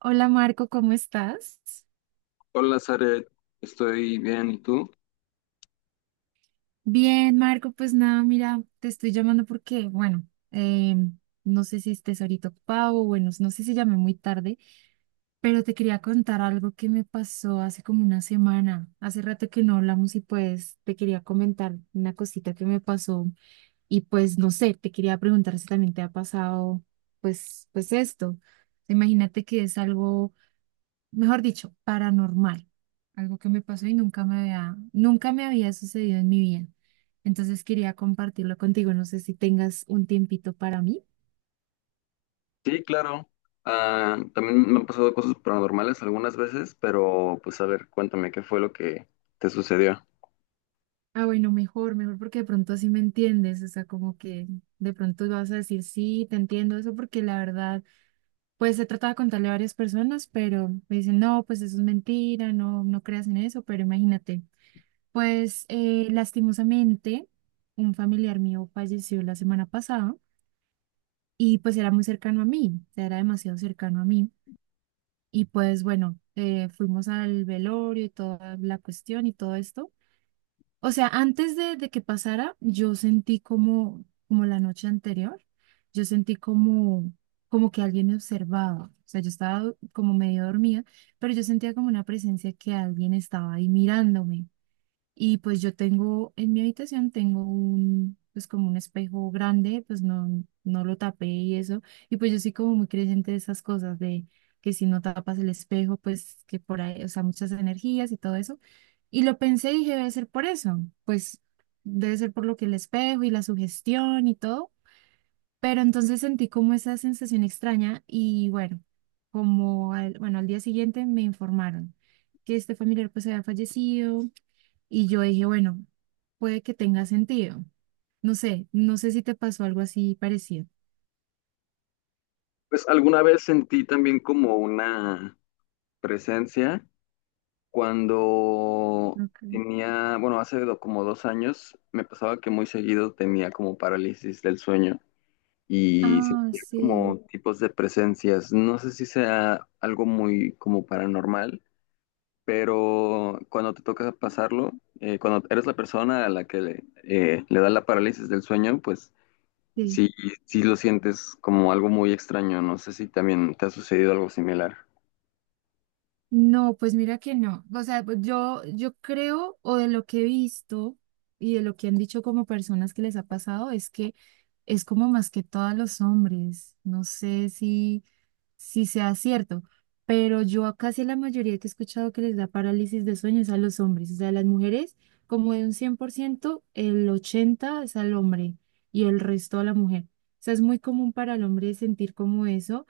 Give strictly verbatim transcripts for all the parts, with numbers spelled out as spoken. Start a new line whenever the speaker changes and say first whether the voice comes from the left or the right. right: Hola Marco, ¿cómo estás?
left: Hola, Zaret, estoy bien, ¿y tú?
right: Bien, Marco, pues nada, mira, te estoy llamando porque, bueno, eh, no sé si estés ahorita ocupado, o bueno, no sé si llamé muy tarde, pero te quería contar algo que me pasó hace como una semana. Hace rato que no hablamos y pues te quería comentar una cosita que me pasó y pues no sé, te quería preguntar si también te ha pasado pues, pues esto. Imagínate que es algo mejor dicho, paranormal, algo que me pasó y nunca me había, nunca me había sucedido en mi vida. Entonces quería compartirlo contigo, no sé si tengas un tiempito para mí.
left: Sí, claro. Ah, también me han pasado cosas paranormales algunas veces, pero pues a ver, cuéntame qué fue lo que te sucedió.
right: Ah, bueno, mejor, mejor porque de pronto así me entiendes, o sea, como que de pronto vas a decir, sí, te entiendo eso, porque la verdad, pues he tratado de contarle a varias personas, pero me dicen, no, pues eso es mentira, no, no creas en eso, pero imagínate, pues eh, lastimosamente, un familiar mío falleció la semana pasada y pues era muy cercano a mí, o sea, era demasiado cercano a mí. Y pues bueno, eh, fuimos al velorio y toda la cuestión y todo esto. O sea, antes de, de que pasara, yo sentí como, como la noche anterior, yo sentí como, como que alguien me observaba. O sea, yo estaba como medio dormida, pero yo sentía como una presencia que alguien estaba ahí mirándome. Y pues yo tengo, en mi habitación tengo un, pues como un espejo grande, pues no, no lo tapé y eso. Y pues yo soy como muy creyente de esas cosas, de que si no tapas el espejo, pues que por ahí, o sea, muchas energías y todo eso. Y lo pensé y dije, debe ser por eso, pues debe ser por lo que el espejo y la sugestión y todo. Pero entonces sentí como esa sensación extraña y bueno, como al, bueno, al día siguiente me informaron que este familiar pues había fallecido y yo dije, bueno, puede que tenga sentido. No sé, no sé si te pasó algo así parecido.
left: Pues alguna vez sentí también como una presencia cuando
right: Okay.
left: tenía, bueno, hace do- como dos años me pasaba que muy seguido tenía como parálisis del sueño y
right: Ah,
left: sentía
right: sí,
left: como tipos de presencias. No sé si sea algo muy como paranormal, pero cuando te toca pasarlo, eh, cuando eres la persona a la que le, eh, le da la parálisis del sueño, pues
right: sí.
left: sí, sí lo sientes como algo muy extraño. No sé si también te ha sucedido algo similar.
right: No, pues mira que no. O sea, pues yo, yo creo, o de lo que he visto y de lo que han dicho como personas que les ha pasado, es que es como más que todos los hombres. No sé si sí sea cierto, pero yo a casi la mayoría que he escuchado que les da parálisis de sueños a los hombres, o sea, a las mujeres como de un cien por ciento el ochenta por ciento es al hombre y el resto a la mujer. O sea, es muy común para el hombre sentir como eso.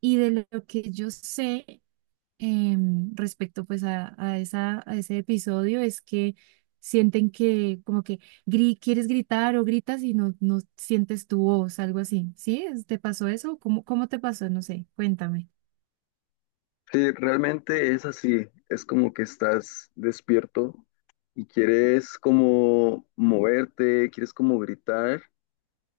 right: Y de lo que yo sé, em, respecto pues a, a esa, a ese episodio es que sienten que como que gri- quieres gritar o gritas y no, no sientes tu voz, algo así. ¿Sí? ¿Es- ¿Te pasó eso? ¿Cómo, cómo te pasó? No sé, cuéntame.
left: Sí, realmente es así, es como que estás despierto y quieres como moverte, quieres como gritar,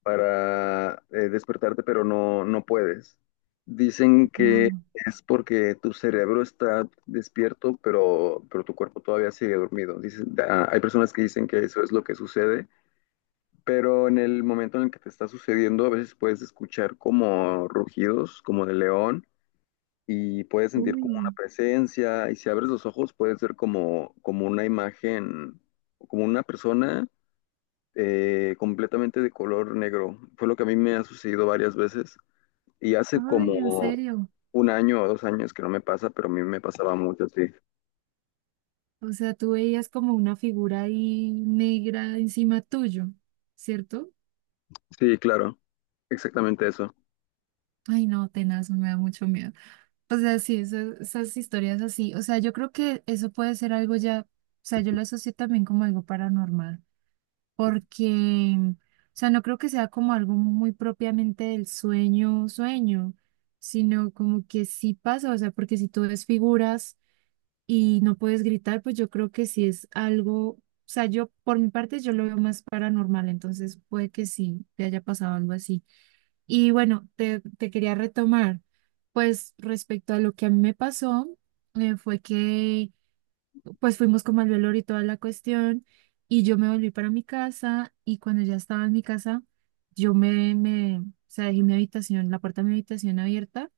left: para eh, despertarte, pero no, no puedes. Dicen que
right: Claro.
left: es porque tu cerebro está despierto, pero, pero tu cuerpo todavía sigue dormido. Dicen- da- hay personas que dicen que eso es lo que sucede, pero en el momento en el que te está sucediendo, a veces puedes escuchar como rugidos, como de león, y puedes sentir como una
right: Uy,
left: presencia, y si abres los ojos puedes ver como, como, una imagen, como una persona eh, completamente de color negro. Fue lo que a mí me ha sucedido varias veces. Y hace
right: ay, en
left: como
right: serio.
left: un año o dos años que no me pasa, pero a mí me pasaba mucho, sí.
right: O sea, tú veías como una figura ahí negra encima tuyo, ¿cierto?
left: Sí, claro, exactamente eso.
right: Ay, no, tenaz, me da mucho miedo. O sea, sí, eso- esas historias así. O sea, yo creo que eso puede ser algo ya, o sea, yo lo asocio también como algo paranormal, porque, o sea, no creo que sea como algo muy propiamente del sueño, sueño, sino como que sí pasa, o sea, porque si tú ves figuras y no puedes gritar, pues yo creo que sí es algo, o sea, yo por mi parte yo lo veo más paranormal, entonces puede que sí te haya pasado algo así. Y bueno, te, te quería retomar, pues respecto a lo que a mí me pasó, eh, fue que pues fuimos como al velorio y toda la cuestión, y yo me volví para mi casa, y cuando ya estaba en mi casa, yo me, me, o sea, dejé mi habitación, la puerta de mi habitación abierta,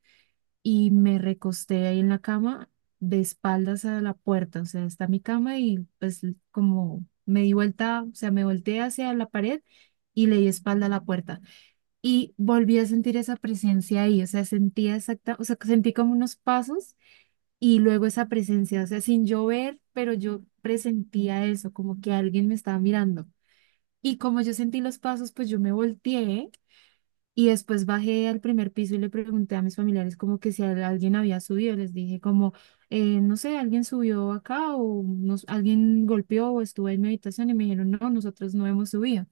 right: y me recosté ahí en la cama, de espaldas a la puerta, o sea, está mi cama, y pues como me di vuelta, o sea, me volteé hacia la pared y le di espalda a la puerta. Y volví a sentir esa presencia ahí, o sea, sentía exacta, o sea, sentí como unos pasos y luego esa presencia, o sea, sin yo ver, pero yo presentía eso, como que alguien me estaba mirando. Y como yo sentí los pasos, pues yo me volteé y después bajé al primer piso y le pregunté a mis familiares como que si al- alguien había subido, les dije como, eh, no sé, alguien subió acá o nos, alguien golpeó o estuvo en mi habitación y me dijeron, no, nosotros no hemos subido.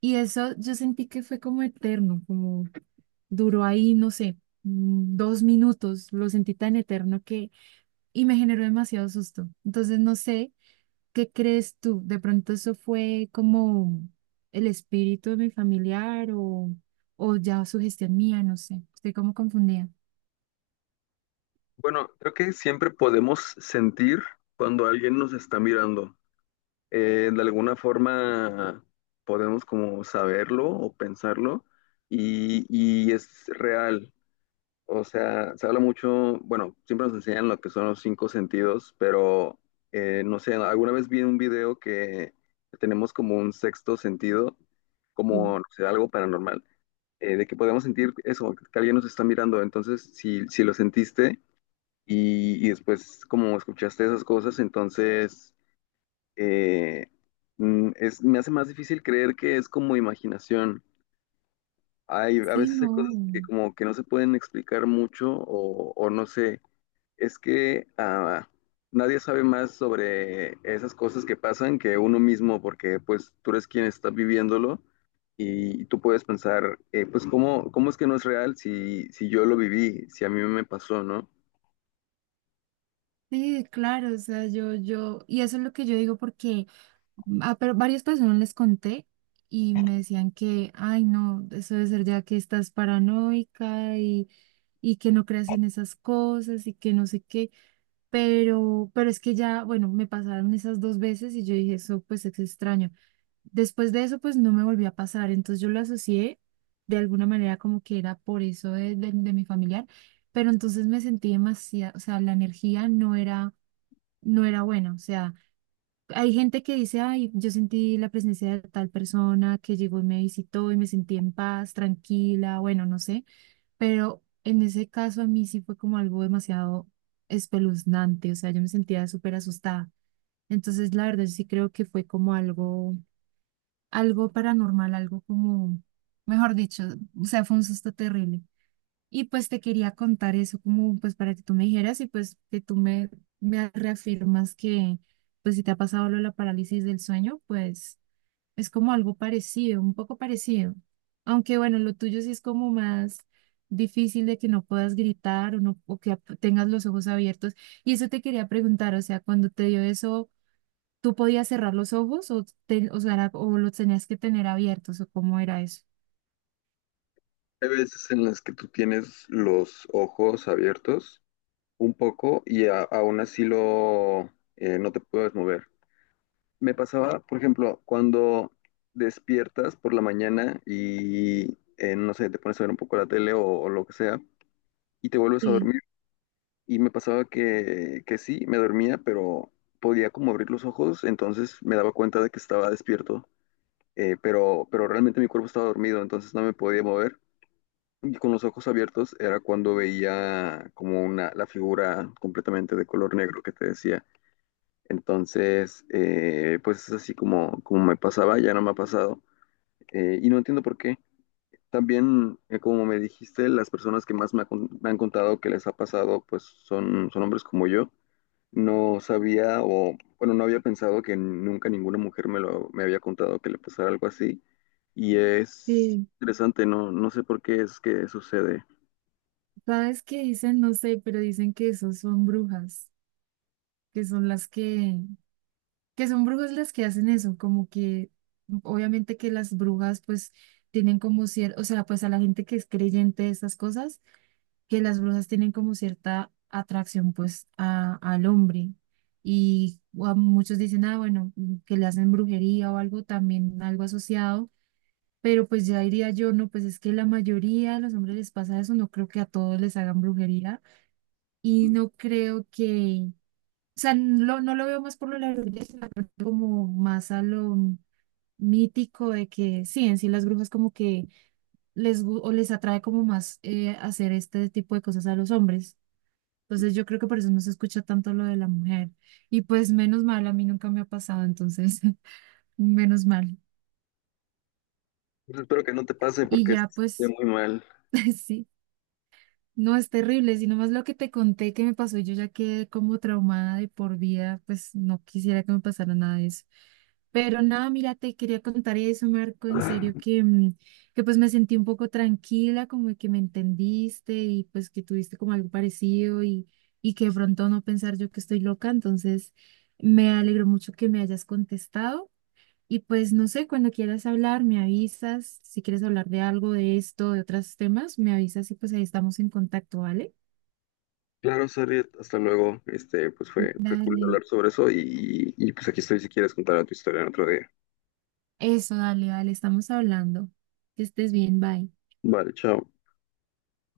right: Y eso yo sentí que fue como eterno, como duró ahí, no sé, mm, dos minutos, lo sentí tan eterno que, y me generó demasiado susto. Entonces, no sé, ¿qué crees tú? ¿De pronto eso fue como el espíritu de mi familiar o, o ya sugestión mía? No sé, estoy como confundida.
left: Bueno, creo que siempre podemos sentir cuando alguien nos está mirando. Eh, de alguna forma podemos como saberlo o pensarlo, y, y es real. O sea, se habla mucho, bueno, siempre nos enseñan lo que son los cinco sentidos, pero eh, no sé, alguna vez vi un video que tenemos como un sexto sentido,
right: Sí.
left: como, no sé, algo paranormal, eh, de que podemos sentir eso, que alguien nos está mirando. Entonces, si, si lo sentiste y, y después como escuchaste esas cosas, entonces eh, mm, es, me hace más difícil creer que es como imaginación. Hay, a
right: Sí,
left: veces hay cosas que
right: no.
left: como que no se pueden explicar mucho o, o no sé. Es que ah, nadie sabe más sobre esas cosas que pasan que uno mismo, porque pues tú eres quien está viviéndolo y tú puedes pensar, eh, pues ¿cómo, cómo, es que no es real si, si yo lo viví, si a mí me pasó, no?
right: Sí, claro, o sea, yo, yo, y eso es lo que yo digo porque ah pero varias personas les conté y me decían que, ay, no, eso debe ser ya que estás paranoica y, y que no creas en esas cosas y que no sé qué, pero, pero es que ya, bueno, me pasaron esas dos veces y yo dije, eso pues es extraño. Después de eso, pues no me volvió a pasar, entonces yo lo asocié de alguna manera como que era por eso de, de, de mi familiar, pero entonces me sentí demasiado, o sea, la energía no era, no era buena, o sea hay gente que dice, ay, yo sentí la presencia de tal persona que llegó y me visitó y me sentí en paz, tranquila, bueno, no sé, pero en ese caso a mí sí fue como algo demasiado espeluznante, o sea, yo me sentía súper asustada. Entonces, la verdad, yo sí creo que fue como algo, algo, paranormal, algo como, mejor dicho, o sea, fue un susto terrible. Y pues te quería contar eso como pues para que tú me dijeras y pues que tú me, me reafirmas que pues si te ha pasado lo de la parálisis del sueño, pues es como algo parecido, un poco parecido. Aunque bueno, lo tuyo sí es como más difícil de que no puedas gritar o, no, o que ap- tengas los ojos abiertos. Y eso te quería preguntar, o sea, cuando te dio eso, ¿tú podías cerrar los ojos o, te- o sea, era- o los tenías que tener abiertos o cómo era eso?
left: Hay veces en las que tú tienes los ojos abiertos un poco y a- aún así lo, eh, no te puedes mover. Me pasaba, por ejemplo, cuando despiertas por la mañana y, eh, no sé, te pones a ver un poco la tele o o lo que sea y te vuelves a
right: Sí,
left: dormir. Y me pasaba que, que sí, me dormía, pero podía como abrir los ojos, entonces me daba cuenta de que estaba despierto, eh, pero, pero realmente mi cuerpo estaba dormido, entonces no me podía mover. Y con los ojos abiertos era cuando veía como una, la figura completamente de color negro que te decía. Entonces, eh, pues es así como, como, me pasaba, ya no me ha pasado. Eh, y no entiendo por qué. También, eh, como me dijiste, las personas que más me, ha con- me han contado que les ha pasado, pues son, son hombres como yo. No sabía o, bueno, no había pensado que nunca ninguna mujer me lo, me había contado que le pasara algo así. Y es
right: sí,
left: interesante, no, no sé por qué es que sucede.
right: ¿Sabes qué dicen? No sé, pero dicen que esos son brujas, que son las que, que son brujas las que hacen eso, como que obviamente que las brujas pues tienen como cierto, o sea, pues a la gente que es creyente de estas cosas, que las brujas tienen como cierta atracción pues a, al hombre. Y o a muchos dicen, ah, bueno, que le hacen brujería o algo, también algo asociado. Pero pues ya diría yo, no, pues es que la mayoría de los hombres les pasa eso, no creo que a todos les hagan brujería y no creo que, o sea, no, no lo veo más por lo largo, sino como más a lo mítico de que sí, en sí las brujas como que les, gu- o les atrae como más eh, hacer este tipo de cosas a los hombres. Entonces yo creo que por eso no se escucha tanto lo de la mujer. Y pues menos mal, a mí nunca me ha pasado, entonces menos mal.
left: Pues espero que no te pase
right: Y
left: porque
right: ya
left: esté
right: pues,
left: muy mal.
right: sí. No, es terrible, sino más lo que te conté que me pasó, yo ya quedé como traumada de por vida, pues no quisiera que me pasara nada de eso. Pero nada, mira, te quería contar eso, Marco, en serio, que, mm, que pues me sentí un poco tranquila, como que me entendiste y pues que tuviste como algo parecido y, y que de pronto no pensar yo que estoy loca, entonces me alegró mucho que me hayas contestado. Y pues no sé, cuando quieras hablar, me avisas. Si quieres hablar de algo, de esto, de otros temas, me avisas y pues ahí estamos en contacto, ¿vale?
left: Claro, Sariet, hasta luego. Este, pues fue, fue cool
right: Dale.
left: hablar sobre eso, y, y pues aquí estoy si quieres contar tu historia en otro día.
right: Eso, dale, dale, estamos hablando. Que estés bien, bye.
left: Vale, chao.